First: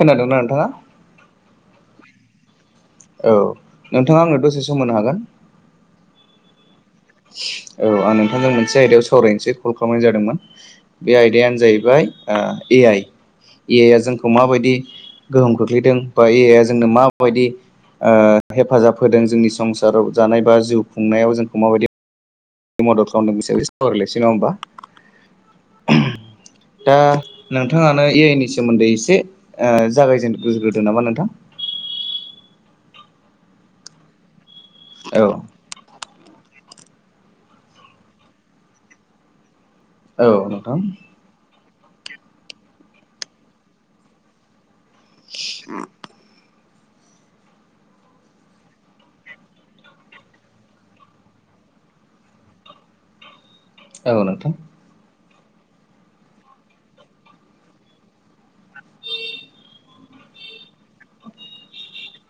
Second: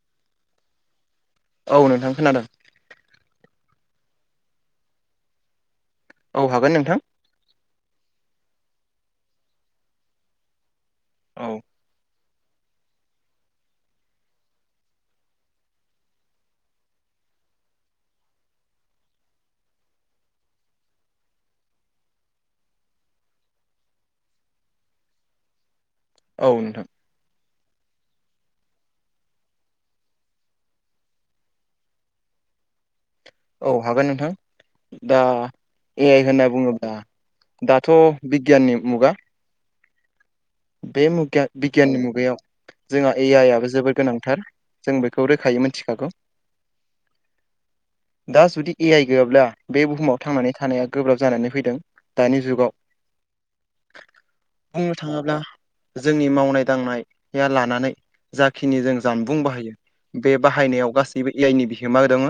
खोनादोंना नोंथाङा औ नोंथां खोनादों औ नोंथाङा आंनो दसे सम होनो हागोन औ हागोन नोंथां औ आं नोंथांजों मोनसे आयदायाव सावरायनोसै कल खालामनाय जादोंमोन बे औ आयदायानो जाहैबाय ए आइ ए आइ आ जोंखौ माबायदि गोहोम खोख्लैदों बा एया जोंनो माबायदि ओ हेफाजाब होदों जोंनि संसाराव जानाय बा जिउ खुंनायाव जोंखौ माबायदि मदद खालामदों बिसोरखौ सावरायलायसै नामा होमबा औ नोंथां दा नोंथाङानो ए आइ नि सोमोन्दै एसे ओ जागायजेनग्रोदो नामा नोंथां औ हागोन नोंथां दा औ ए आइ होनना बुङोब्ला दाथ' बिगियाननि मुगा औ बे मुग बिगियाननि मुगायाव जोंहा ए आइ आबो जोबोद गोनांथार जों बेखौ रोखायै मिथिखागौ दा जुदि ए आइ गैयाब्ला बे बुहुमाव थांनानै थानाया गोब्राब जानानै फैदों दानि जुगाव औ नोंथां बुंनो थाङोब्ला जोंनि मावनाय दांनाया लानानै जाखिनि जों जानबुं बाहायो बे बाहायनायाव गासैबो ए आइनि बिहोमा दङ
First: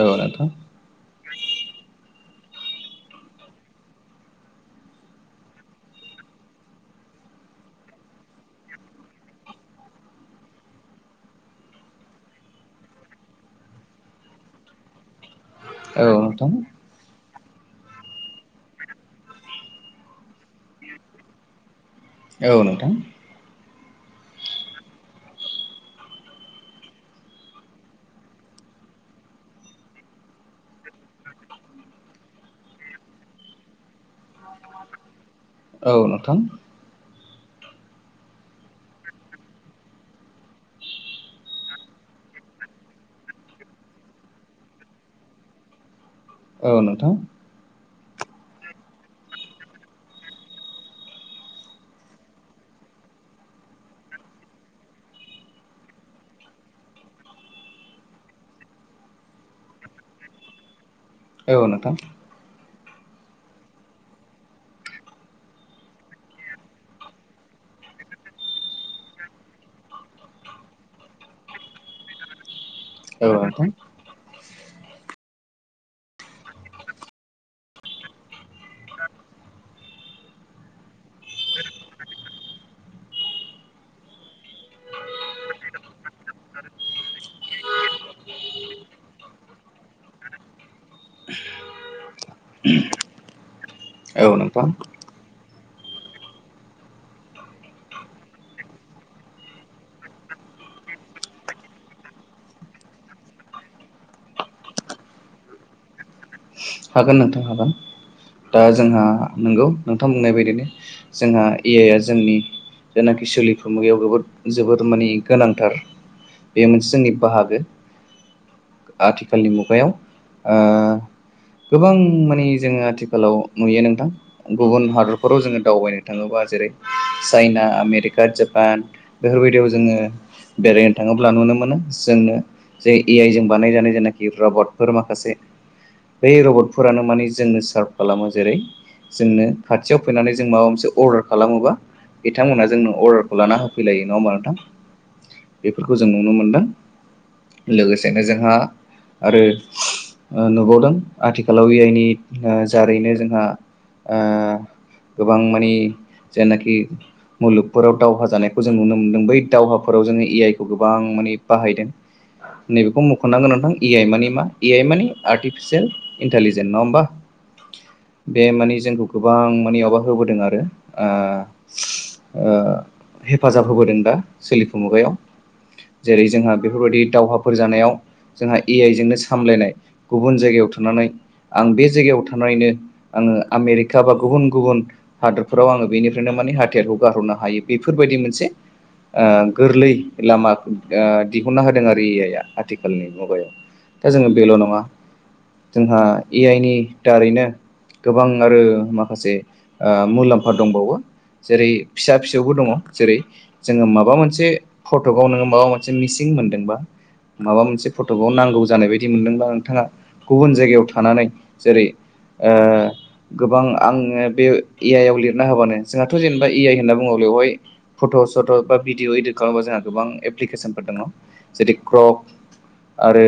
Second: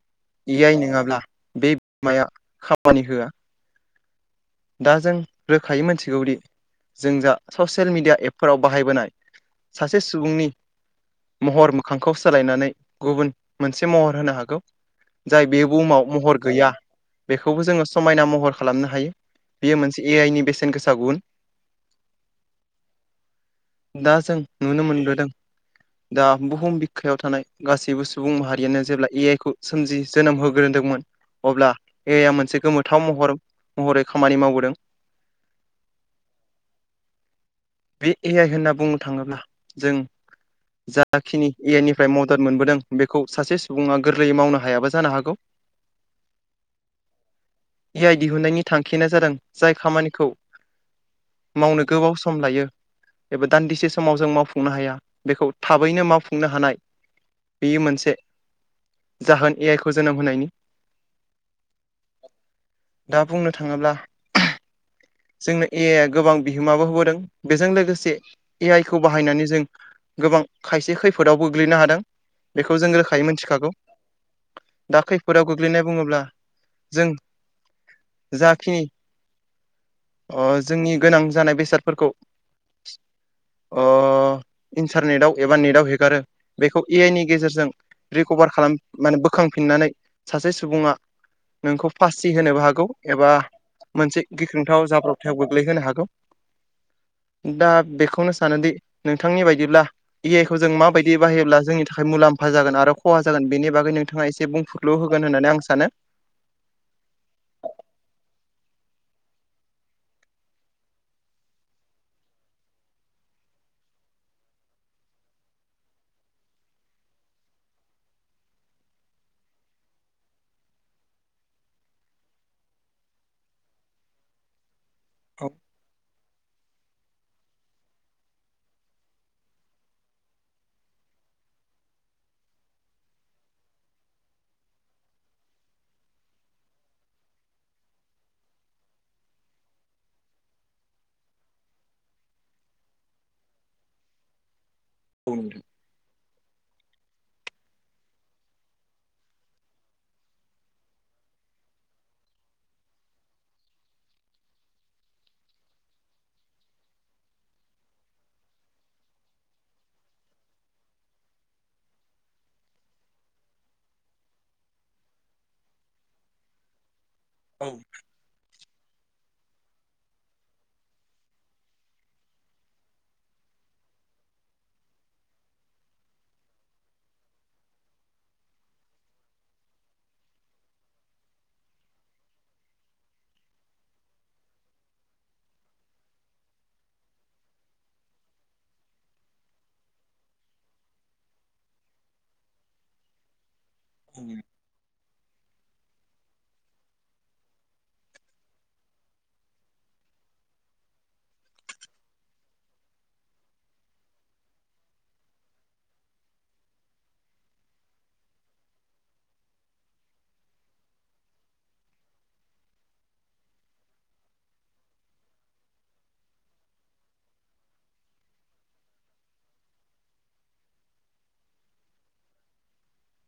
औ नोंथां इ आइ नङाब्ला बे बिहोमाया खामानि होआ दा जों रोखायै मोनथिगौदि जों जा ससियेल मिडिया एपफोराव बाहायबोनाय सासे सुबुंनि महर मोखांखौ सोलायनानै गुबुन मोनसे महर होनो हागौ जाय बे औ बुहुमाव महर नोंथां गैया बेखौबो जोङो समायना महर खालामनो हायो बेयो मोनसे ए आइनि बेसेन गोसा गुन औ नोंथां दा जों नुनो मोनबोदों। दा बुहुम बिखायाव थानाय गासैबो सुबुं माहारियानो जेब्ला ए आइ खौ सोमजि जोनोम होग्रोदोंमोन अब्ला एया मोनसे गोमोथाव महर महरै खामानि मावबोदों‌। औ नोंथां। बे ए आइ होनना बुंनो थाङोब्ला जों जाखिनि एनिफ्राय मदद मोनबोदों बेखौ सासे सुबुङा गोरलैयै मावनो हायाबा जानो हागौ। औ नोंथां। इ आइ दिहुनन्नायनि थांखियानो जादों जाय खामानिखौ मावनो गोबाव सम लायो। एबा दान्दिसे समाव जों मावफुंनो हाया बेखौ थाबैनो मावफुंनो हानाय बेयो मोनसे जाहोन ए आइखौ जोनोम होनायनि। औ नोंथां। दा बुंनो थाङोब्ला जोंनो ए आइया गोबां बिहोमाबो होबोदों। बेजों लोगोसे ए आइ खौ बाहायनानै जों गोबां खायसे खैफोदाव गोग्लैनो हादों बेखौ जों औ रोखायै नोंथां मिथिखागौ। दा खैफोदाव गोग्लैनाय बुङोब्ला जों जाखिनि अ जोंनि गोनां जानाय बेसादफोरखौ [unintelligible] अ इन्टारनेटआव एबा नेटआव हेगारो बेखौ ए आइ नि गेजेरजों रिकभार खालाम माने बोखांफिननानै सासे सुबुङा नोंखौ फासि होनोबो हागौ एबा मोनसे औ नोंथां गिख्रोंथाव जाब्रबथायाव गोग्लैहोनो हागौ। दा बेखौनो सानोदि नोंथांनि बायदिब्ला इ आइ खौ जों माबायदि बाहायोब्ला जोंनि थाखाय मुलाम्फा जागोन आरो खहा जागोन बेनि बागै नोंथाङा एसे बुंफुर ल' होगोन होननानै आं सानो। हागोन नोंथां हागोन दा जोंहा नंगौ नोंथां बुंनाय बायदिनो। जोंहा ए आइआ जोंनि जायनाखि सोलिफु मुगायाव जबोद जोबोद माने गोनांथार। बे मोनसे जोंनि बाहागो आथिखालनि मुगायाव ओ गोबां माने जोङो आथिखालाव नुयो नोंथां गुबुन हाद दरफोराव औ जोङो दावबायनो थाङोबा जेरै चाइना आमेरिका जापान बेफोरबायदियाव जोङो बेरायनो थाङोब्ला नुनो मोनो जोंनो जे ए आइ जों बानायजानाय जेनाखि रबटफोर माखासे बै रबटफोरानो माने जोंनो सार्फ खालामो जेरै जोंनो खाथियाव फैनानै जों माबा मोनसे अर्डार खालामोबा बिथांमोनहा जोंनो अर्डारखौ लाना होफैलायो नङा होमबा नोंथां? औ नोंथां। बेफोरखौ जों नुनो मोनदों। लोगोसेनो जोंहा आरो नुबावदों। आथिखालाव ए आइनि ओ जारैनो जोंहा ओ गोबां मानि जेनाखि मुलुगफोराव दावहा जानायखौ जों नुनो मोन्दों बै दावहाफोराव जोङो ए आइ खौ गोबां माने बाहायदों। नैबेखौ मुखननांगोन नोंथां ए आइ मानि मा ए आइ मानि आर्टिफिसियेल। इन्टलिजेट नङा होनबा? औ बे माने जोंखौ गोबां माने माबा होबोदों आरो ओ ओ हेफाजाब होबोदों दा सोलिफु मुगायाव जेरै जोंहा बेफोरबायदि दावहाफोर जानायाव जोंहा ए आइ जोंनो सामलायनाय गुबुन जायगायाव थां थनानै आं बे जायगायाव थनानैनो आङो आमेरिका बा गुबुन गुबुन हादरफोराव आङो बेनिफ्रायनो माने हाथियारखौ गारहरनो हायो बेफोरबायदि मोनसे ओ गोरलै लामा ओ दिहुनना होदों आरो इ आइआ आथिखालनि मुगायाव दा जोङो बेल' नङा जोंहा ए आइ नि दारैनो गोबां आरो माखासे ओ मुलाम्फा दंबावो जेरै फिसा फिसौबो दङ जेरै जोङो माबा मोनसे फट'खौ नोङो माबा मोनसे मिसिं मोनदोंबा माबा मोनसे फट'खौ नांगौ जानाय बायदि मोनदोंब्ला नोंथांङा गुबुन जायगायाव थानानै जेरै ओ गोबां आंङो बे ए आइ आव लिरना होबानो जोंहाथ जेनेबा ए आइ होन्ना बुंङो बेवहाय फट' सट' बा भिडिअ इदित खालामोबा जोंहा गोबां एप्लिकेसनफोर दङ जेरै क्रक आरो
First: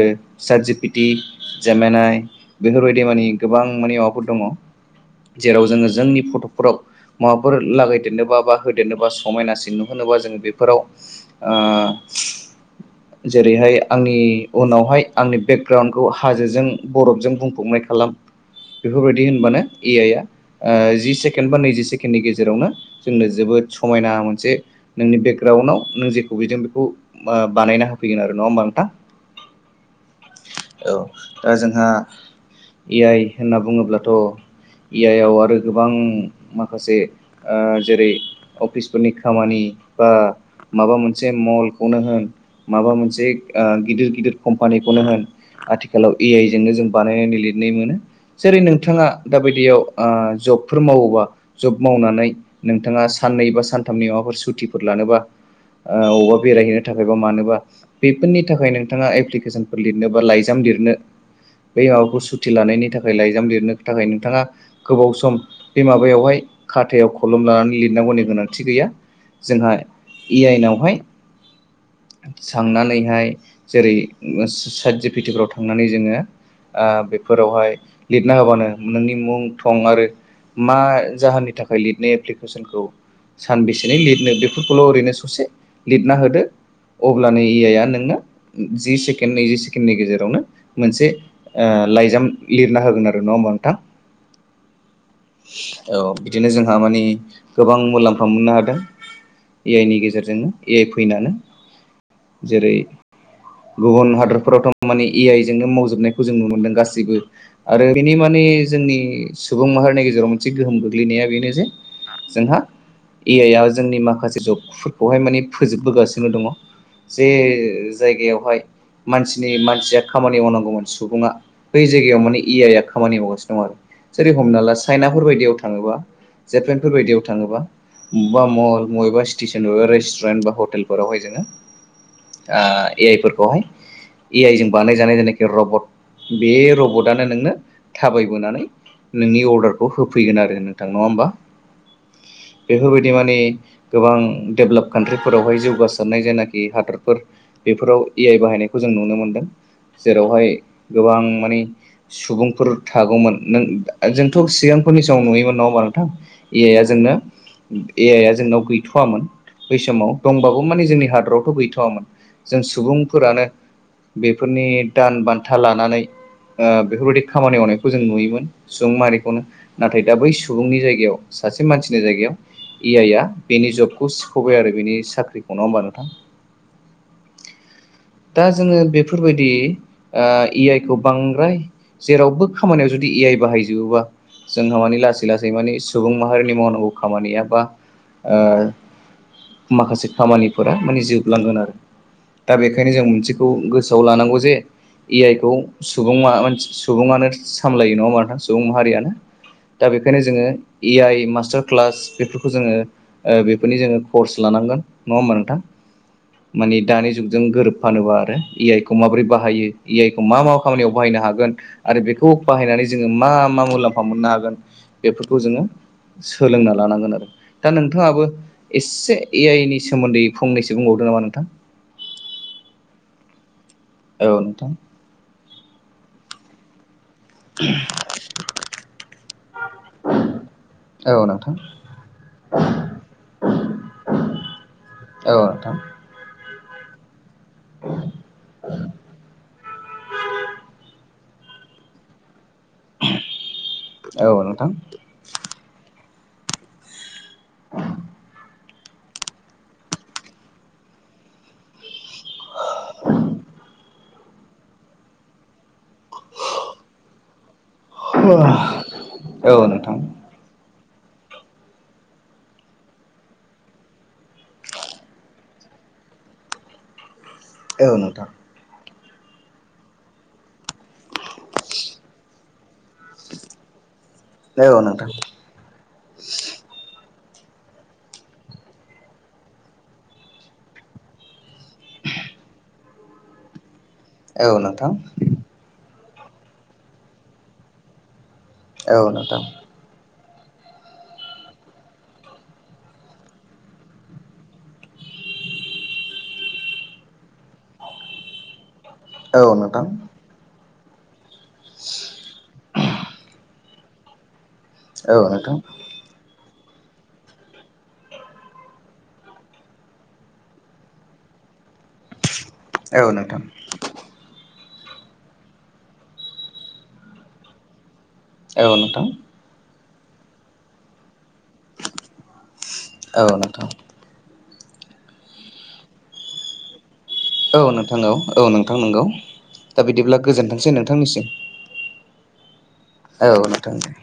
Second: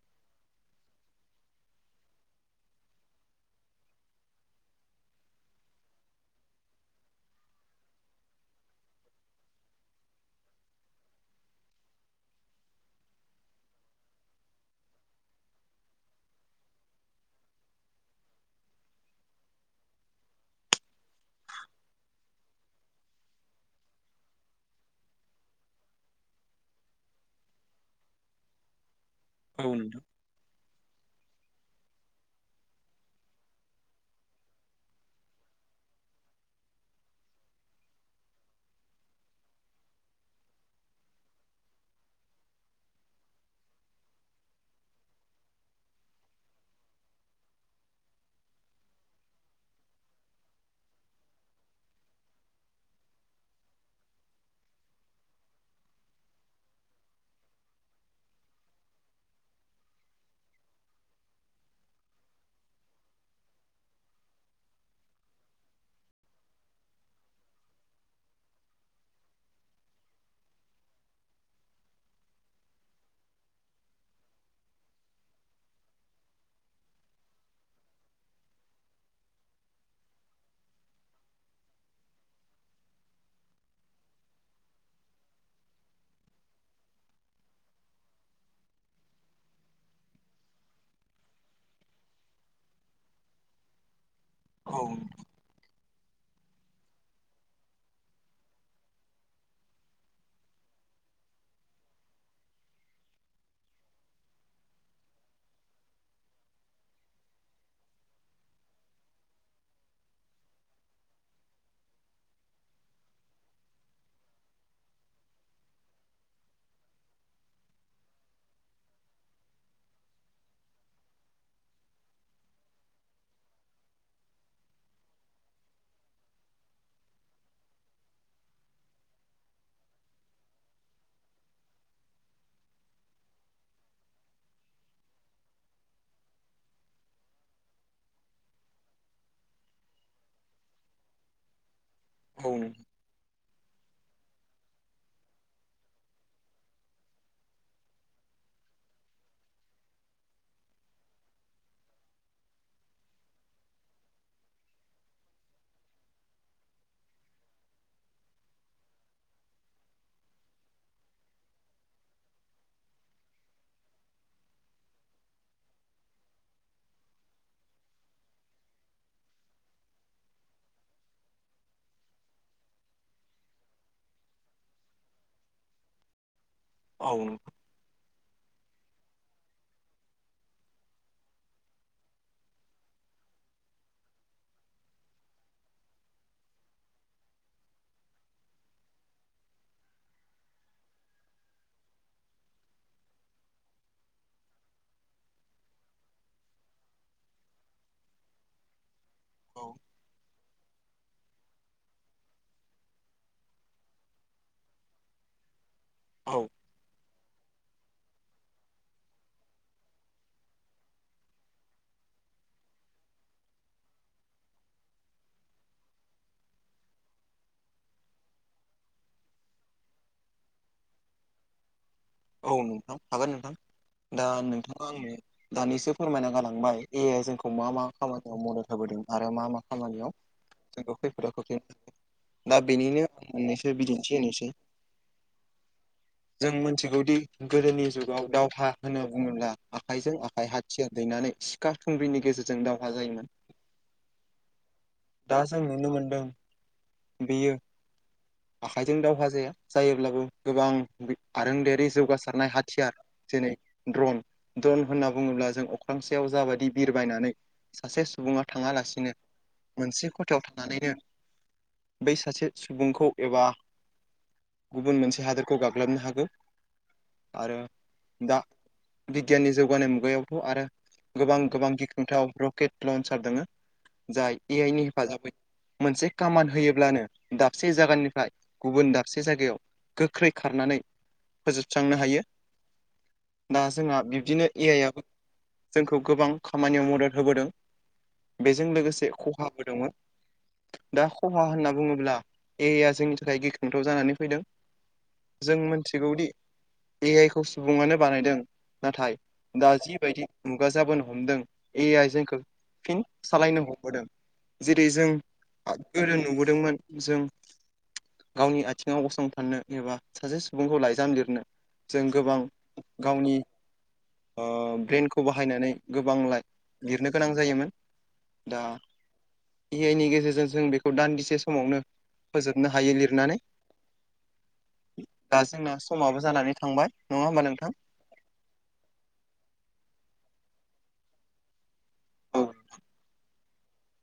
साट जि पि टि जामेनाय बेफोरबायदि मानि गोबां मानि माबाफोर दङ जेराव जोंङो जोंनि फट'खफोराव माबाफोर लागायदेरनोबा बा होदेरनोबा समायनासिन नुहोनोबा जोंङो बेफोराव ओ जेरैहाय आंनि उनावहाय आंनि बेगग्राउणखौ हाजोजों बरफजों बुंफबनाय खालाम बेफोरबायदि होनब्लानो ए आइ आ ओ जि सेकेण्ड बा नैजि सेकेण्डनि गेजेरावनो जोंनो जोबोद समायना मोनसे नोंनि बेकग्राउणडआव नों जेखौ बिदों बेखौ ओ बानायना होफैगोन आरो नंङा होमबा नोंथां औ नोंथां औ दा जोंहा ए आइ होनना बुङोब्लाथ' ए आइ आव आरो गोबां माखासे ओ‌ जेरै अफिसफोरनि खामानि बा माबा मोनसे मलखौनो होन माबा मोनसे ओ गिदिर गिदिर कम्पानिखौनो होन आथिखालाव ए आइ जोंनो जों बानायनानै लिरनाय मोनो जेरै नोंथांङा दाबायदियाव ओ जबफोर मावोबा जब मावनानै नोंथांङा साननै बा सानथामनि माबाफोर सुटिफोर लानोबा ओ अबावबा बेरायहैनो थाखाय बा मानोबा बेफोरनि थाखाय नोंथाङा एप्लिकेसनफोर लिर नोबा लाइजाम लिरनो बै माबाखौ सुथि लानायनि थाखाय लाइजाम लिरनो थाखाय नोंथांङा गोबाव सम बे माबायावहाय खाथायाव खलम लानानै लिरनांगौनि गोनांथि गैया जोंहा ए आइ नावहाय थांनानैहाय जेरै सात जि पि टि फ्राव थांनानै जोंङो ओ बेफोरावहाय लिरना होबानो नोंनि मुं थं आरो मा जाहोननि थाखाय लिरनो एप्लिकेसनखौ सानबेसेनि लिरनो बेफोरखौल ओरैनो ससे लिरना होदो अब्लानो ए आइ आ नोंनो जि सेकेण्ड नैजि सेक सेकेण्डनि गेजेरावनो मोनसे ओ लाइजाम लिरना होगोन आरो नंङाहोमबा नोंथां औ नोंथां औ बिदिनो जोंहा मानि गोबां मुलाम्फा मोननो हादों ए आइ नि गेजेरजोंनो ए आइ फैनानो जेरै गुबुन हादर फ्रावथ माने ए आइ जोंनो मावजोबनायखौ जों नुनो मोन्दों गासिबो आरो बेनि माने जोंनि सुबुं माहारिनि गेजेराव मोनसे गोहोम गोग्लैनाया बेनो जे जोंहा ए आइ आ जोंनि माखासे जबफोरखौहाय माने फोजोबबोगासिनो दंङ जे जायगायावहाय मानसिनि मानसिया खामानि मावनांगौमोन सुबुंङा बै जायगायाव माने ए आइ आ खामानि मावगासिनो दं आरो। जेरै हमना ला चाइनाफोर बायदियाव थांङोबा जापेनफोर बदियाव थांङोबा। बा मल मबेबा स्टेसन मबेबा रेस्टुरेन्ट बा हटेलफोरावहाय जोङो। आ ए आइ फोरखौहाय ए आइ जों बानायजानाय जायनाखि रबट बे रबटआनो नोंनो थाबायबोनानै नोंनि अर्डारखौ होफैगोन आरो नोंथां नंङा होमबा औ बेफोरबाय बिदि मानि गोबां डेभेलप कान्ट्रिफोरावहाय जौगासारनाय जायनाखि हादरफोर बेफोराव ए आइ बाहायनायखौ जों नुनो मोनदों जेरावहाय गोबां माने सुबुंफोर थागौमोन नों जोंथ सिगांफोरनि समाव नुयोमोन नंङा होमबा नोंथां। ए आइया जोंनो ए आइया जोंनाव गैथवाममोन बै समाव दंबाबो माने जोंनि हादरावथ गैथवामोन। जों सुबुंफोरानो। बेफोरनि दान बान्था लानानै। ओ-बेफोरबायदि खामानि मावनायखौ जों नुयोमोन सुबुं माहारिखौनो। नाथाय दा बै सुबुंनि जायगायाव सासे मानसिनि जायगायाव। ए आइ आ बेनि जबखौ सिखबाय आरो बेनि साख्रिखौ नङ होमबा नोंथां। आ दा जोङो बेफोरबायदि ओ-ए आइ खौ बांद्राय जेरावबो खामानियाव जुदि ए आइ बाहायजोबोबा। जोंहा मानि लासै लासै माने सुबुं माहारिनि मावनांगौ खामानिया बा ओ माखासे खामानिफोरा माने जोबलांगोन आरो दा बे बेखायनो जों मोनसेखौ गोसोआव लानांगौ जे। ए आइखौ सुबुंमा-सुबुङानो सामलायो नङा होनबा सुबुं माहारियानो। दा बेखायनो जोङो ए आइ मास्टार क्लास बेफोरखौ जोङो। ओ-बेफोरनि जोङो कर्स लानांगोन नङा होमबा नोंथां। औ मानि दानि जुगजों गोरोब फानोबा आरो ए आइखौ माबोरै बाहायो ए आइखौ मा मा खामानियाव बाहायनो हागोन आरो बेखौ बाहायनानै जोङो मा मा मुलाम्फा मोननो हागोन बेफोरखौ जोङो। सोलोंना लानांगोन आरो। दा नोंथाङाबो एसे ए आइनि सोमोन्दै फंनैसो बुंबावदों नामा नोंथां? औ नोंथां हागोन नोंथां दा औ नोंथां नोंथाङा आंनि दानिसो फोरमायना गालांबाय ए जोंखौ खौ मा मा खामानियाव मदद होबोदों आरो मा मा खामानियाव जोंखौ औ खैफोदाव नोंथां खोख्लैनो हागौ। दा बेनिनो मोननैसो बिदिन्थि होनोसै औ नोंथां जों मोनथिगौ। गोदोनि जुगाव दावहा होनना बुङोब्ला आखाइजों आखाइ हाथियार दैनानै। खुंग्रिनि गेजेरजों दावहा जायोमोन। औ नोंथां दा जों नुनो मोनदों बेयो। आखाइजों दावहा जाया जायोब्लाबो गोबां आरोंदायारि जौगासारनाय हाथियार। जेरै ड्रन ड्रन होनना बुङोब्ला जों अख्रांसायाव जाबायदि बिरबायनानै। सासे औ सुबुङा नोंथां थाङालासिनो औ नोंथां मोनसे खथ खाथियाव थानानैनो बै सासे सुबुंखौ एबा। गुबुन मोनसे हादोरखौ गाग्लोबनो हागौ। आरो औ नोंथां दा बिगियाननि जौगानाय मुगायावथ आरो। गोबां गोबां गिख्रुंथाव रकेट लन्सार दङो जाय ए आइ औ नि नोंथां हेफाजाबै मोनसे खामान होयोब्लानो दाबसे जायगानिफ्राय गुबुन दाबसे जायगायाव। गोख्रै खारनानै फोजोबस्रांनो हायो दा जोंहा बिब्दिनो औ ए आइ नोंथां आबो। जोंखौ गोबां खामानियाव मदद होबोदों बेजों औ लोगोसे नोंथां खहा बो दोङो। दा खहा होनना बुङोब्ला ए आइ या जोंनि थाखाय गिख्रोंथाव जानानै फैदों। जों मिथिगौदि ए आइ खौ सुबुङानो बानायदों नाथाय औ दा नोंथां जिबायदि मुगाजाबोनो हमदों। ए आइ जोंखौ फिन सालायनो हमबोदों जेरै जों औ नोंथां गोदो नुबोदोंमोन जों गावनि आथिङाव गसंथाननो एबा सासे सुबुंखौ लाइजाम लिर जों गोबां औ नोंथां गावनि औ ओ ब्रेेनखौ बाहायनानै गोबांलाय लिरनो गोनां जायोमोन। दा नोंथां ए आइ नि गेजेरजों जों बेखौ दान्दिसे समावनो फोजोबनो हायो औ लिरनानै दा जोंना समाबो जानानै थांबाय नङा होनबा नोंथां? हेलौ औ नोंथां नोंगौ दा बिदिब्ला गोजोनथोंसै नोंथांनिसिम। औ। औ नोंथां दे।